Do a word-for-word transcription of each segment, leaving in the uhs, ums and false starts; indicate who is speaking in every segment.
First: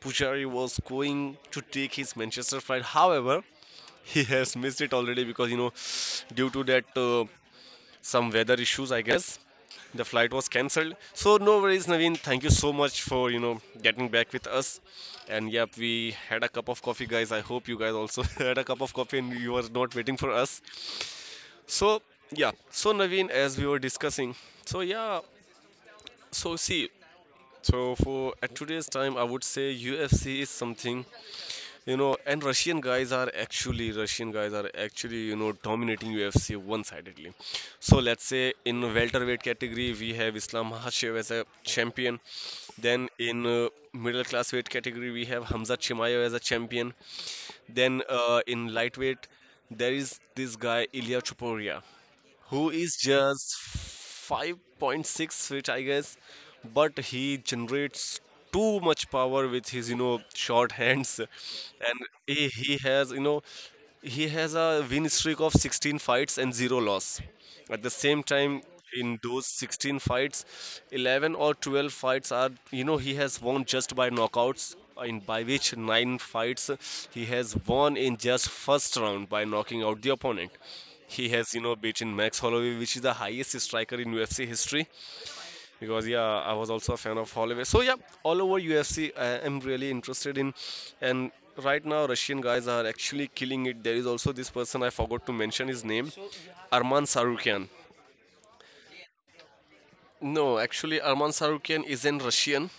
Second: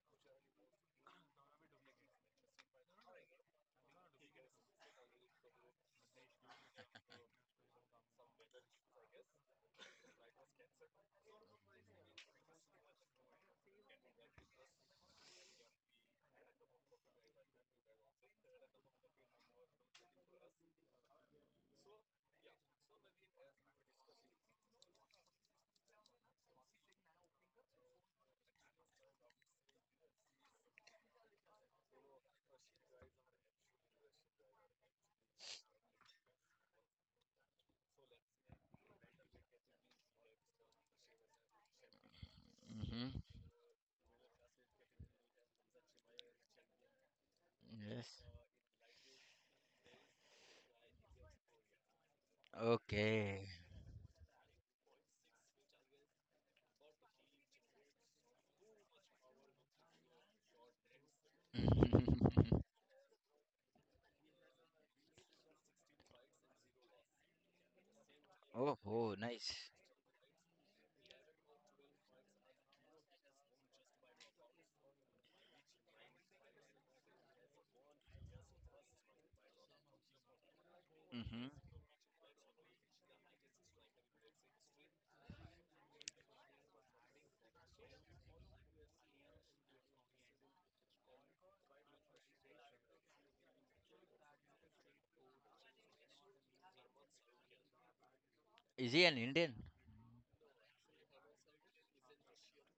Speaker 1: Puchari was going to take his Manchester flight. However, he has missed it already because you know, due to that uh, some weather issues, I guess the flight was cancelled. So no worries, Naveen. Thank you so much for you know getting back with us. And yep, we had a cup of coffee, guys. I hope you guys also had a cup of coffee and you were not waiting for us. So yeah, so Naveen, as we were discussing, so yeah, so see So for at today's time, I would say U F C is something, you know, and Russian guys are actually Russian guys are actually, you know, dominating U F C one-sidedly. So let's say in welterweight category we have Islam Makhachev as a champion. Then
Speaker 2: Mm-hmm.
Speaker 1: in uh, middle class weight category we have Hamza Chimaev as a champion. Then
Speaker 2: Yes.
Speaker 1: uh, in lightweight there is this guy Ilya Chuporia who is
Speaker 2: Okay.
Speaker 1: just five point six feet, I guess, but he generates too much power with his, you know, short hands, and he, he has, you know, he has a win streak of sixteen fights and zero loss. At the same time,
Speaker 2: Oh, oh,
Speaker 1: in those
Speaker 2: nice.
Speaker 1: sixteen fights, eleven or twelve fights are, you know, he has won just by knockouts. In by which nine fights he has won in just first round by knocking out the opponent. He
Speaker 2: Mm-hmm.
Speaker 1: has, you know, beaten Max Holloway, which is the highest striker in U F C history. Because yeah, I was also a fan of Holloway. So yeah, all over U F C, I am really interested in, and right now Russian guys are actually killing it. There is also this person I forgot to mention his name, Arman Sarukian.
Speaker 2: Is he an Indian?
Speaker 1: No, actually Arman Sarukian is in Russian,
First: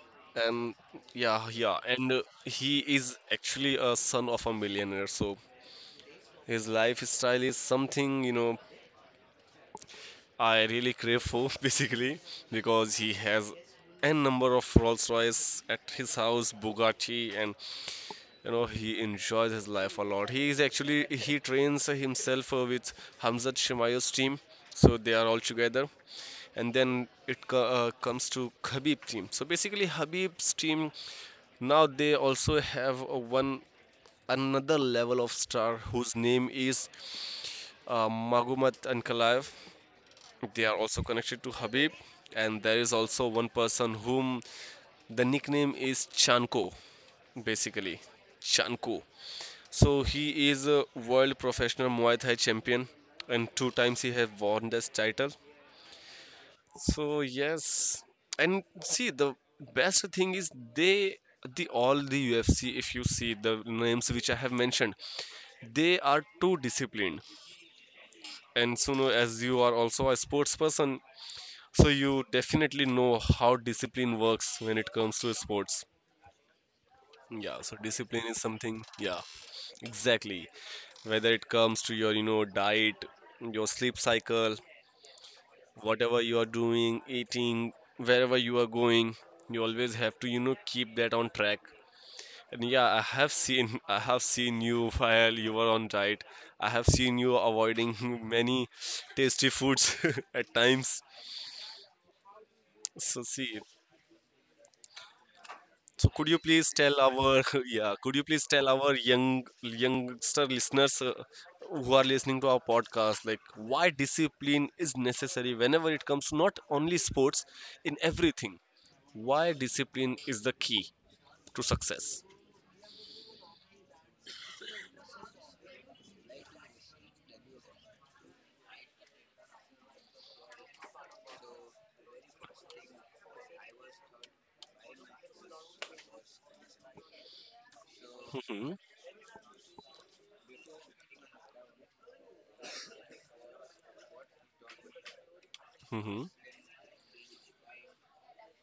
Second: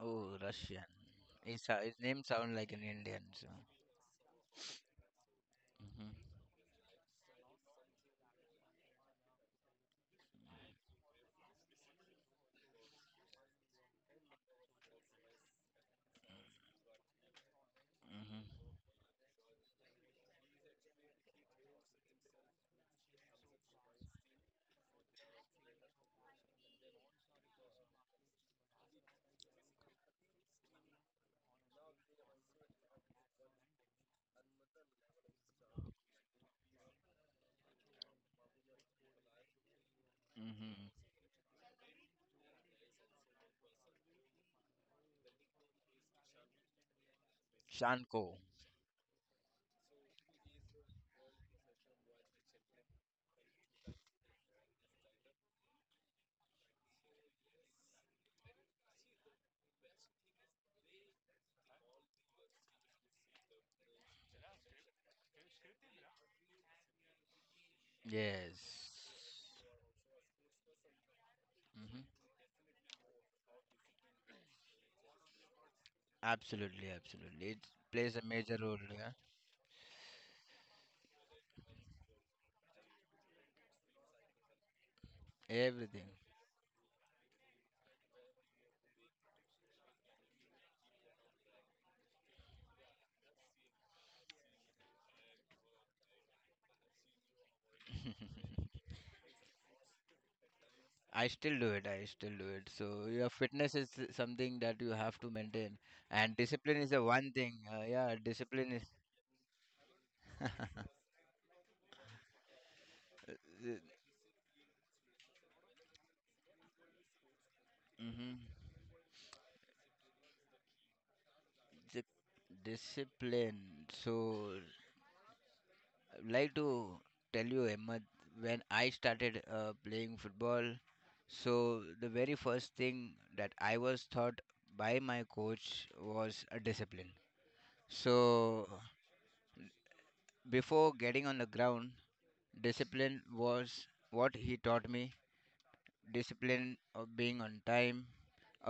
Speaker 2: Oh,
Speaker 1: and
Speaker 2: Russian.
Speaker 1: yeah,
Speaker 2: His,
Speaker 1: yeah,
Speaker 2: uh, his
Speaker 1: and uh,
Speaker 2: name sounds like
Speaker 1: he
Speaker 2: an
Speaker 1: is
Speaker 2: Indian. So.
Speaker 1: actually a son of a millionaire. So
Speaker 2: Mm-hmm.
Speaker 1: his lifestyle is something you know I really crave for basically because he has n number of Rolls Royce at his house, Bugatti, and you know he enjoys his life a lot. He is actually he trains himself uh, with Hamzat Shemayo's team, so they are all together. And then it co- uh, comes to Habib team. So basically, Habib's team now they also have uh, one another level of star whose name is uh, Magomat Ankalaev.
Speaker 2: Mm-hmm.
Speaker 1: They are
Speaker 2: Mm-hmm.
Speaker 1: also connected to Habib, and there is also one person whom the nickname is Chanko, basically.
Speaker 2: Shanko.
Speaker 1: Chanko. So he is a world professional Muay Thai champion, and two times he has won this title. So yes, and see the best thing is they the all the U F C, if you see the names which I have mentioned, they are too disciplined. And
Speaker 2: Yes.
Speaker 1: Suno, as you are also a sports person, so you
Speaker 2: Mm-hmm.
Speaker 1: definitely know how discipline works when it comes to sports.
Speaker 2: Absolutely, absolutely.
Speaker 1: Yeah,
Speaker 2: It
Speaker 1: so
Speaker 2: plays a
Speaker 1: discipline is
Speaker 2: major role.
Speaker 1: something,
Speaker 2: Yeah.
Speaker 1: yeah, exactly. Whether it comes to your, you know, diet, your sleep cycle,
Speaker 2: Everything.
Speaker 1: whatever you are doing, eating, wherever you are going, you always have to, you know, keep that on track. And yeah, I have seen, I have seen you while you were on diet. I have seen you avoiding many tasty foods at times.
Speaker 2: I still do it. I still do it. So
Speaker 1: So
Speaker 2: your
Speaker 1: see,
Speaker 2: fitness is something that you have to maintain,
Speaker 1: so could
Speaker 2: and
Speaker 1: you please
Speaker 2: discipline is
Speaker 1: tell
Speaker 2: the one
Speaker 1: our
Speaker 2: thing. Uh,
Speaker 1: yeah,
Speaker 2: yeah,
Speaker 1: could you please tell
Speaker 2: discipline is
Speaker 1: our young youngster listeners uh, who are listening to our podcast like
Speaker 2: uh,
Speaker 1: why discipline is necessary whenever it comes to not only sports in
Speaker 2: Mm-hmm.
Speaker 1: everything. Why discipline is the key to success?
Speaker 2: Discipline. So, I'd like to tell you, Ahmed, when I started uh, playing football, so the very first thing that I was taught by my coach was a discipline.
Speaker 1: Hmm.
Speaker 2: So, before getting on the ground, discipline was what he taught me.
Speaker 1: Hmm.
Speaker 2: Discipline of being on time.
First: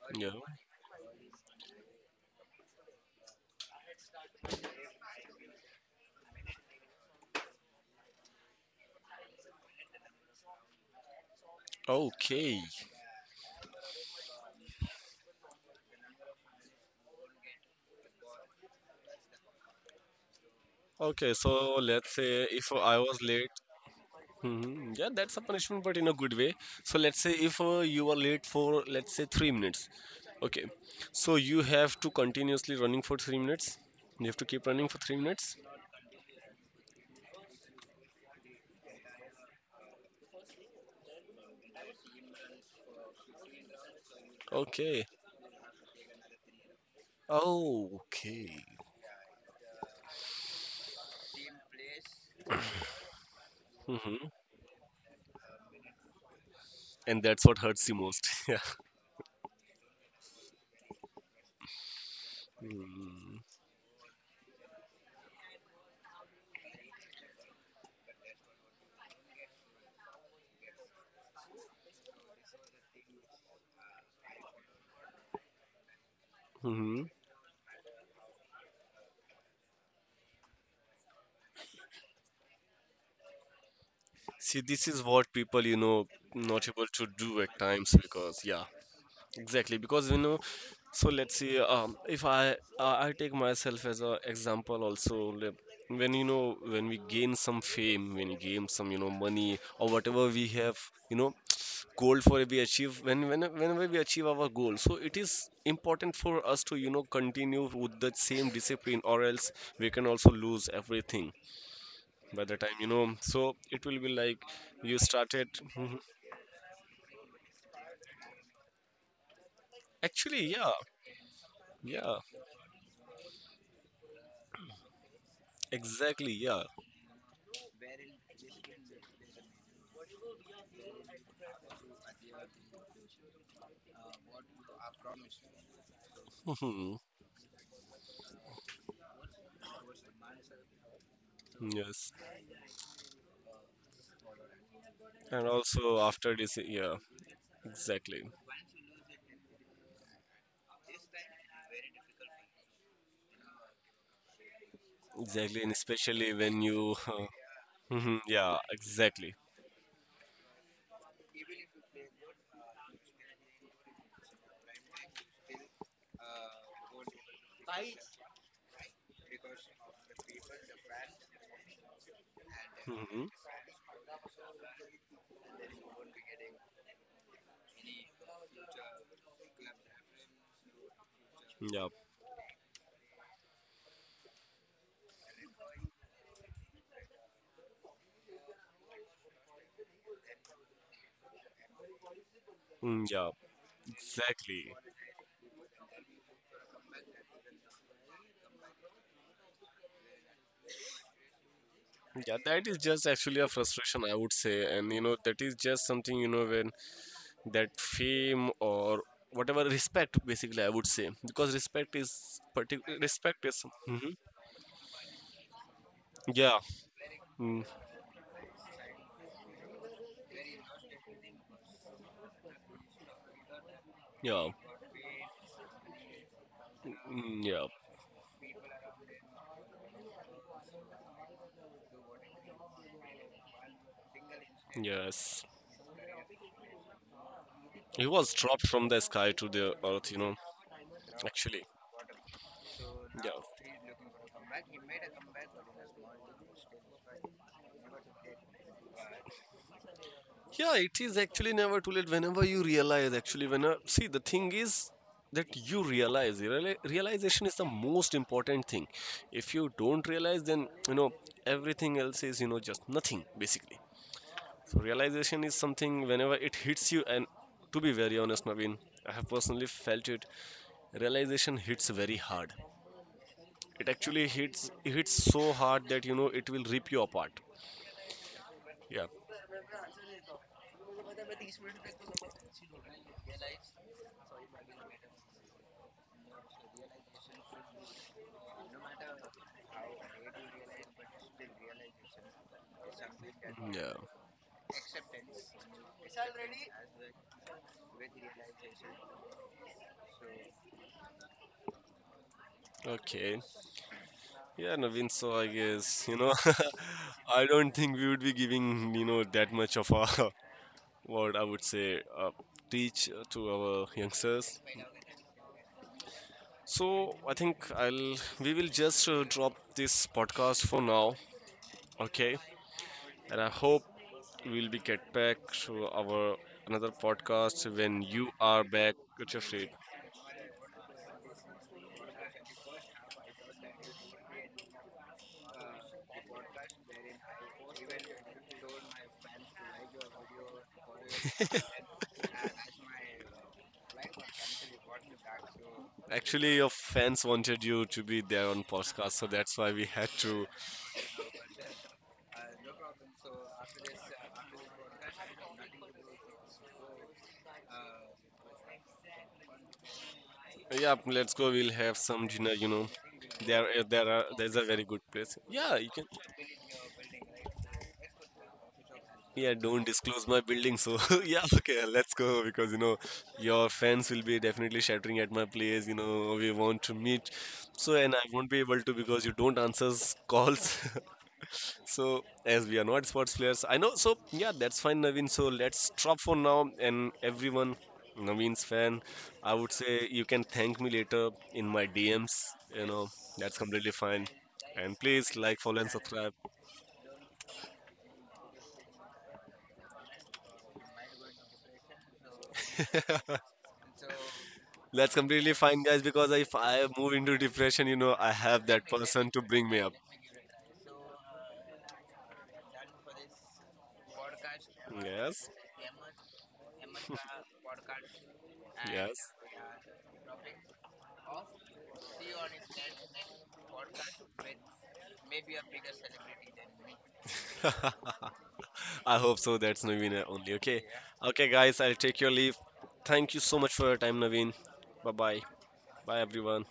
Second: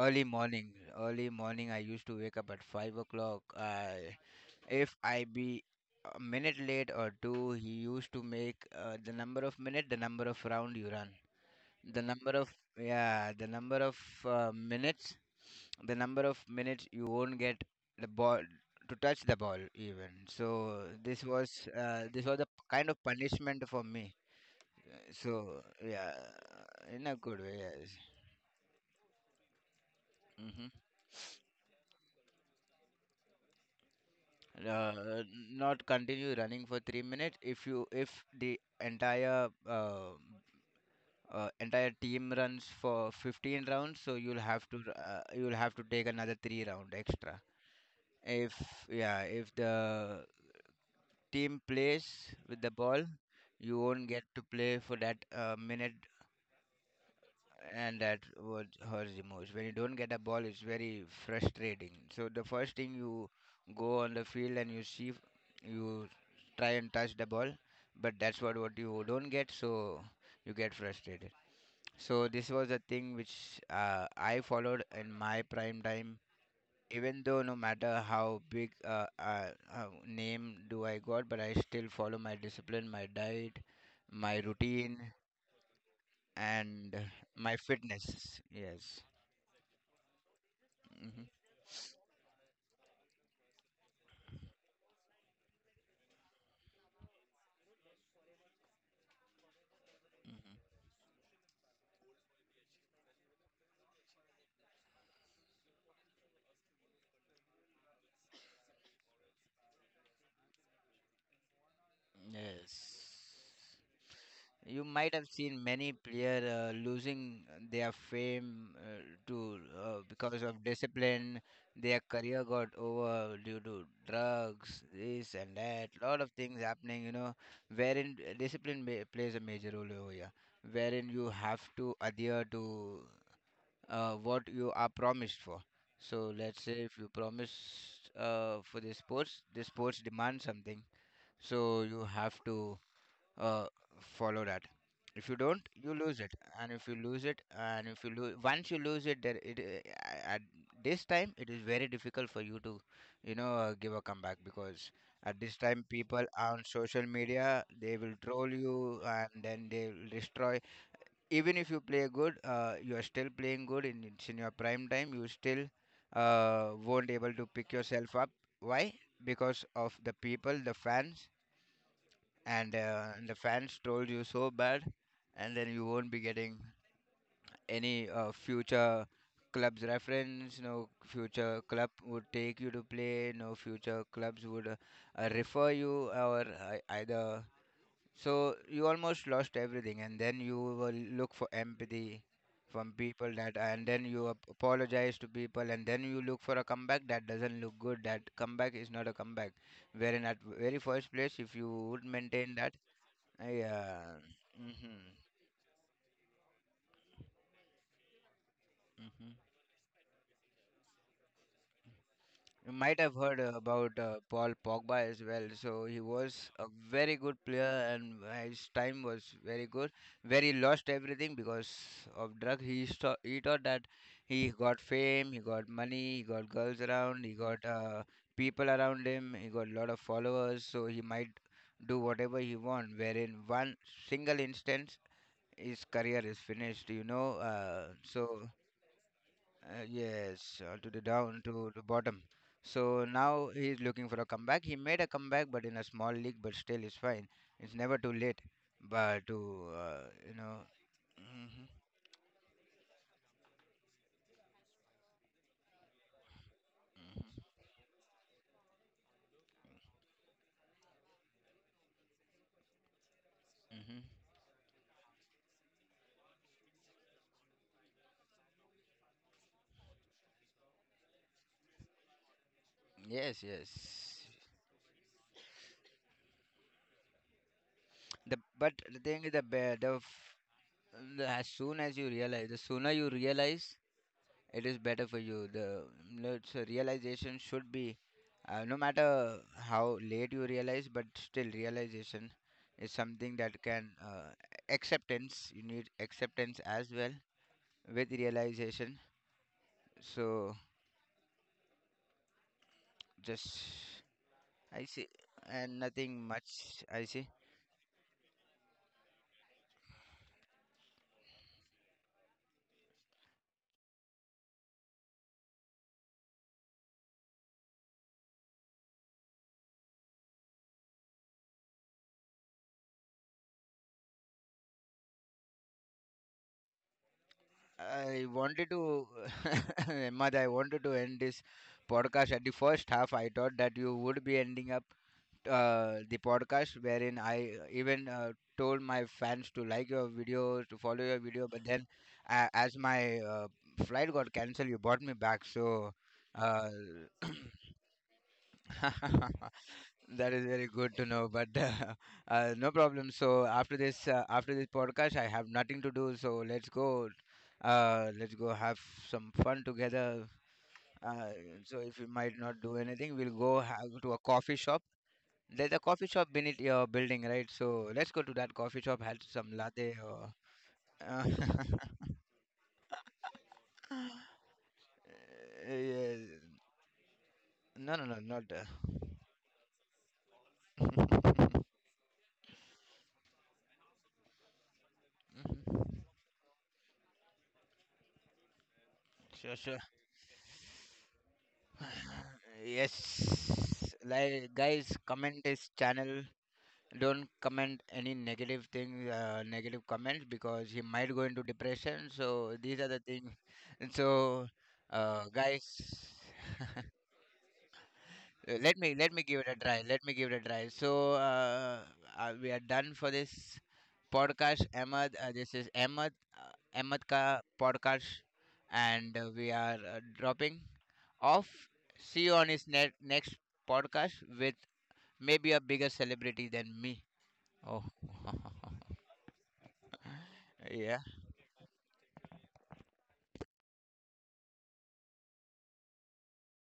Speaker 2: Early
Speaker 1: Yeah.
Speaker 2: morning, early morning, I used to wake up at five o'clock. I, if I be a minute late or two, he used to make uh, the number of minute, the number of round you run, the number of
Speaker 1: Okay.
Speaker 2: yeah, the number of uh, minutes, the number of minutes you won't get the ball to touch the ball even. So this
Speaker 1: Okay,
Speaker 2: was
Speaker 1: so
Speaker 2: uh,
Speaker 1: let's
Speaker 2: this was
Speaker 1: say
Speaker 2: a
Speaker 1: if
Speaker 2: kind
Speaker 1: I
Speaker 2: of
Speaker 1: was late.
Speaker 2: punishment for me.
Speaker 1: Hmm. Yeah, that's a
Speaker 2: So
Speaker 1: punishment, but in a
Speaker 2: yeah,
Speaker 1: good way. So
Speaker 2: in a
Speaker 1: let's say
Speaker 2: good
Speaker 1: if
Speaker 2: way,
Speaker 1: uh,
Speaker 2: yes.
Speaker 1: you are late for let's say three minutes, okay.
Speaker 2: Hmm.
Speaker 1: So you have to continuously running for three minutes. You have to keep running
Speaker 2: Uh,
Speaker 1: for three
Speaker 2: n-
Speaker 1: minutes.
Speaker 2: Not continue running for three minutes. If you if the entire uh, uh, entire team runs for fifteen rounds, so you'll have to
Speaker 1: Okay.
Speaker 2: uh, you'll have to take another three round extra.
Speaker 1: Oh,
Speaker 2: If
Speaker 1: okay.
Speaker 2: yeah, if the team plays with the ball, you won't get
Speaker 1: Hmm.
Speaker 2: to play for that uh, minute,
Speaker 1: And that's what hurts you
Speaker 2: and that
Speaker 1: most. Yeah.
Speaker 2: was hurts the most. When you don't get a ball, it's very frustrating. So the first thing you
Speaker 1: Mm-hmm.
Speaker 2: go on the field and you see, you try and touch the ball, but that's what what you don't get, so you get frustrated. So this was a thing which uh, I followed in my prime time.
Speaker 1: Mm-hmm.
Speaker 2: Even though no matter how big uh, uh, uh, name do I got, but I still follow my discipline, my diet, my
Speaker 1: See, this
Speaker 2: routine,
Speaker 1: is what people, you know, not able
Speaker 2: and
Speaker 1: to do
Speaker 2: my
Speaker 1: at times
Speaker 2: fitness.
Speaker 1: because, yeah,
Speaker 2: Yes.
Speaker 1: exactly, because you know, so
Speaker 2: Mhm.
Speaker 1: let's see. Um, if I uh, I take myself as a example also, like, when you know when we gain some fame, when we gain some you know money or whatever we have, you know, goal for we achieve when when whenever we achieve our goal, so it is important for us to you know continue with the same discipline, or else we can also lose everything by the time you know.
Speaker 2: Yes.
Speaker 1: So it will be like
Speaker 2: You
Speaker 1: you
Speaker 2: might have
Speaker 1: started.
Speaker 2: seen many
Speaker 1: Mhm.
Speaker 2: player uh, losing their fame, uh, to, uh, because
Speaker 1: Actually,
Speaker 2: of
Speaker 1: yeah,
Speaker 2: discipline. Their
Speaker 1: yeah,
Speaker 2: career got over due to drugs, this and that. Lot
Speaker 1: exactly,
Speaker 2: of things
Speaker 1: yeah.
Speaker 2: happening, you know, wherein discipline ma- plays a major role over here, wherein you have to adhere to uh, what you are promised for. So let's say if you promise uh, for the sports, the sports demand something, so you
Speaker 1: Yes,
Speaker 2: have to uh, follow that. If you
Speaker 1: and
Speaker 2: don't, you
Speaker 1: also
Speaker 2: lose it,
Speaker 1: after this,
Speaker 2: and if
Speaker 1: yeah,
Speaker 2: you lose it, and if you
Speaker 1: exactly,
Speaker 2: lose once you lose it, there it, uh, at this time it is very difficult for you to you know uh, give a comeback, because at this
Speaker 1: exactly, and
Speaker 2: time people
Speaker 1: especially when
Speaker 2: on
Speaker 1: you,
Speaker 2: social
Speaker 1: uh,
Speaker 2: media they will
Speaker 1: mhm,
Speaker 2: troll
Speaker 1: yeah,
Speaker 2: you,
Speaker 1: exactly,
Speaker 2: and then they will destroy even if you play good. Uh, you are still playing good in it's in your prime time, you still uh, won't able to pick yourself up. Why? Because of the people, the fans, and uh,
Speaker 1: hmm,
Speaker 2: and the fans told you so bad, and then you won't be getting any uh, future clubs reference. No future
Speaker 1: yeah,
Speaker 2: club would take you to play. No future clubs would uh, uh, refer you or uh, either. So you almost lost everything, and then you will look for empathy from
Speaker 1: mm, yeah,
Speaker 2: people that, and then you ap-
Speaker 1: exactly,
Speaker 2: apologize to people, and then you look for a comeback that doesn't look good. That comeback is not a comeback. Wherein at very first place, if you would
Speaker 1: yeah.
Speaker 2: maintain
Speaker 1: That
Speaker 2: that.
Speaker 1: is just actually a frustration, I
Speaker 2: Yeah.
Speaker 1: would say, and you
Speaker 2: Hmm.
Speaker 1: know that is just something you know when that fame or
Speaker 2: Hmm.
Speaker 1: whatever respect, basically, I would say, because respect is
Speaker 2: You might
Speaker 1: particular
Speaker 2: have heard
Speaker 1: respect
Speaker 2: uh,
Speaker 1: is,
Speaker 2: about
Speaker 1: hmm,
Speaker 2: uh, Paul Pogba as well. So he was
Speaker 1: yeah,
Speaker 2: a very good
Speaker 1: mm,
Speaker 2: player, and his time was very good. Where he lost everything because of drug. He sto- he thought that
Speaker 1: yeah,
Speaker 2: he got fame, he got money, he got girls around, he
Speaker 1: mm,
Speaker 2: got
Speaker 1: yeah,
Speaker 2: uh, people around him, he got a lot of followers. So he might do whatever he want. Where in one single instance,
Speaker 1: yes.
Speaker 2: his career is finished. You know. Uh,
Speaker 1: He was
Speaker 2: so.
Speaker 1: dropped from the sky to the
Speaker 2: Uh,
Speaker 1: earth, you know,
Speaker 2: yes, all to the down
Speaker 1: actually.
Speaker 2: to the bottom. So
Speaker 1: Yeah.
Speaker 2: now he's looking for a comeback. He made a comeback, but in a small league, but still it's fine. It's never too late, but to uh, you know.
Speaker 1: Yeah, it is
Speaker 2: Hmm.
Speaker 1: actually never too late whenever you realize actually when uh, see the thing is that you realize reali- realization is the most important thing. If you don't realize then you know everything else is you know just nothing basically.
Speaker 2: Hmm.
Speaker 1: So realization is something whenever it hits you and to be very honest Naveen, I have personally felt it. Realization hits very hard.
Speaker 2: Yes, yes.
Speaker 1: It actually hits hits so hard that you know it will rip you apart.
Speaker 2: The but the
Speaker 1: Yeah.
Speaker 2: thing is the, be- the, f- the as soon as you realize, the sooner you realize, it is better for you. The It's a realization should be, uh, no matter how late you realize, but still realization is something that can,
Speaker 1: Yeah.
Speaker 2: uh, acceptance. You need acceptance as well with realization. So
Speaker 1: Okay.
Speaker 2: just.
Speaker 1: Yeah,
Speaker 2: I see,
Speaker 1: Naveen, so I
Speaker 2: and
Speaker 1: guess, you
Speaker 2: nothing
Speaker 1: know,
Speaker 2: much. I see.
Speaker 1: I don't think we would be giving, you know, that much of a what I would say uh, teach to our youngsters. So I think I'll we will just uh, drop this podcast for now, okay? And I hope we'll be get back to our another podcast when
Speaker 2: I
Speaker 1: you are
Speaker 2: wanted
Speaker 1: back
Speaker 2: to,
Speaker 1: at your feet.
Speaker 2: Ahmad, I wanted to end this podcast at the first half. I thought that you would be ending up uh, the podcast wherein I, uh, even uh, told my fans to like your video, to follow your video. But then, uh, as my uh, flight got cancelled, you brought me back. So.
Speaker 1: Actually, your
Speaker 2: Uh,
Speaker 1: fans wanted you to be there on podcast, so that's why we had
Speaker 2: that
Speaker 1: to.
Speaker 2: is very good to know, but uh, uh, no problem. So after this, uh, after this podcast, I have nothing to do. So let's go, uh, let's go have some fun together.
Speaker 1: Hey, yeah,
Speaker 2: Uh,
Speaker 1: let's go. We'll
Speaker 2: so
Speaker 1: have
Speaker 2: if we
Speaker 1: some
Speaker 2: might
Speaker 1: dinner.
Speaker 2: not
Speaker 1: You
Speaker 2: do
Speaker 1: know,
Speaker 2: anything, we'll go
Speaker 1: there, uh,
Speaker 2: have
Speaker 1: there
Speaker 2: to a
Speaker 1: are there's
Speaker 2: coffee
Speaker 1: a very
Speaker 2: shop.
Speaker 1: good place.
Speaker 2: There's
Speaker 1: Yeah,
Speaker 2: a
Speaker 1: you can.
Speaker 2: coffee shop beneath your building, right? So let's go to that coffee shop, have
Speaker 1: Yeah,
Speaker 2: some
Speaker 1: don't
Speaker 2: latte
Speaker 1: disclose
Speaker 2: or.
Speaker 1: my building. So
Speaker 2: Uh,
Speaker 1: yeah, okay, let's go because you know your fans will be definitely shattering at my place. You
Speaker 2: yes.
Speaker 1: know, we want to meet. So
Speaker 2: No, no,
Speaker 1: and I
Speaker 2: no,
Speaker 1: won't
Speaker 2: not.
Speaker 1: be
Speaker 2: Uh,
Speaker 1: able to because you don't answer s- calls. So, as we are not sports players, I know. So, yeah, that's fine, Naveen. So, let's drop for now. And everyone, Naveen's fan, I
Speaker 2: sure,
Speaker 1: would
Speaker 2: sure.
Speaker 1: say you can thank me later in my D Ms. You know,
Speaker 2: Yes.
Speaker 1: that's completely fine.
Speaker 2: Like, guys,
Speaker 1: And please
Speaker 2: comment
Speaker 1: like,
Speaker 2: this
Speaker 1: follow, and
Speaker 2: channel.
Speaker 1: subscribe.
Speaker 2: Don't comment any negative things, uh, negative comments, because he might go into depression. So these are the things. And so,
Speaker 1: That's
Speaker 2: uh,
Speaker 1: completely
Speaker 2: guys.
Speaker 1: fine, guys, because if I move into depression, you know, I
Speaker 2: Uh,
Speaker 1: have
Speaker 2: let
Speaker 1: that
Speaker 2: me let me
Speaker 1: person to
Speaker 2: give it a
Speaker 1: bring me
Speaker 2: try
Speaker 1: up.
Speaker 2: let me give it a try so, uh, uh, we are done for this podcast, Ahmad. Uh,
Speaker 1: Yes,
Speaker 2: this is Ahmad, uh, Ahmed ka podcast, and uh,
Speaker 1: yes.
Speaker 2: we are uh, dropping off. See you on his net, next podcast with maybe a bigger celebrity than me. Oh.
Speaker 1: I hope so. That's Naveen uh, only. Okay.
Speaker 2: Yeah.
Speaker 1: Okay, guys, I'll take your leave. Thank you so much for your time, Naveen. Bye bye. Bye, everyone.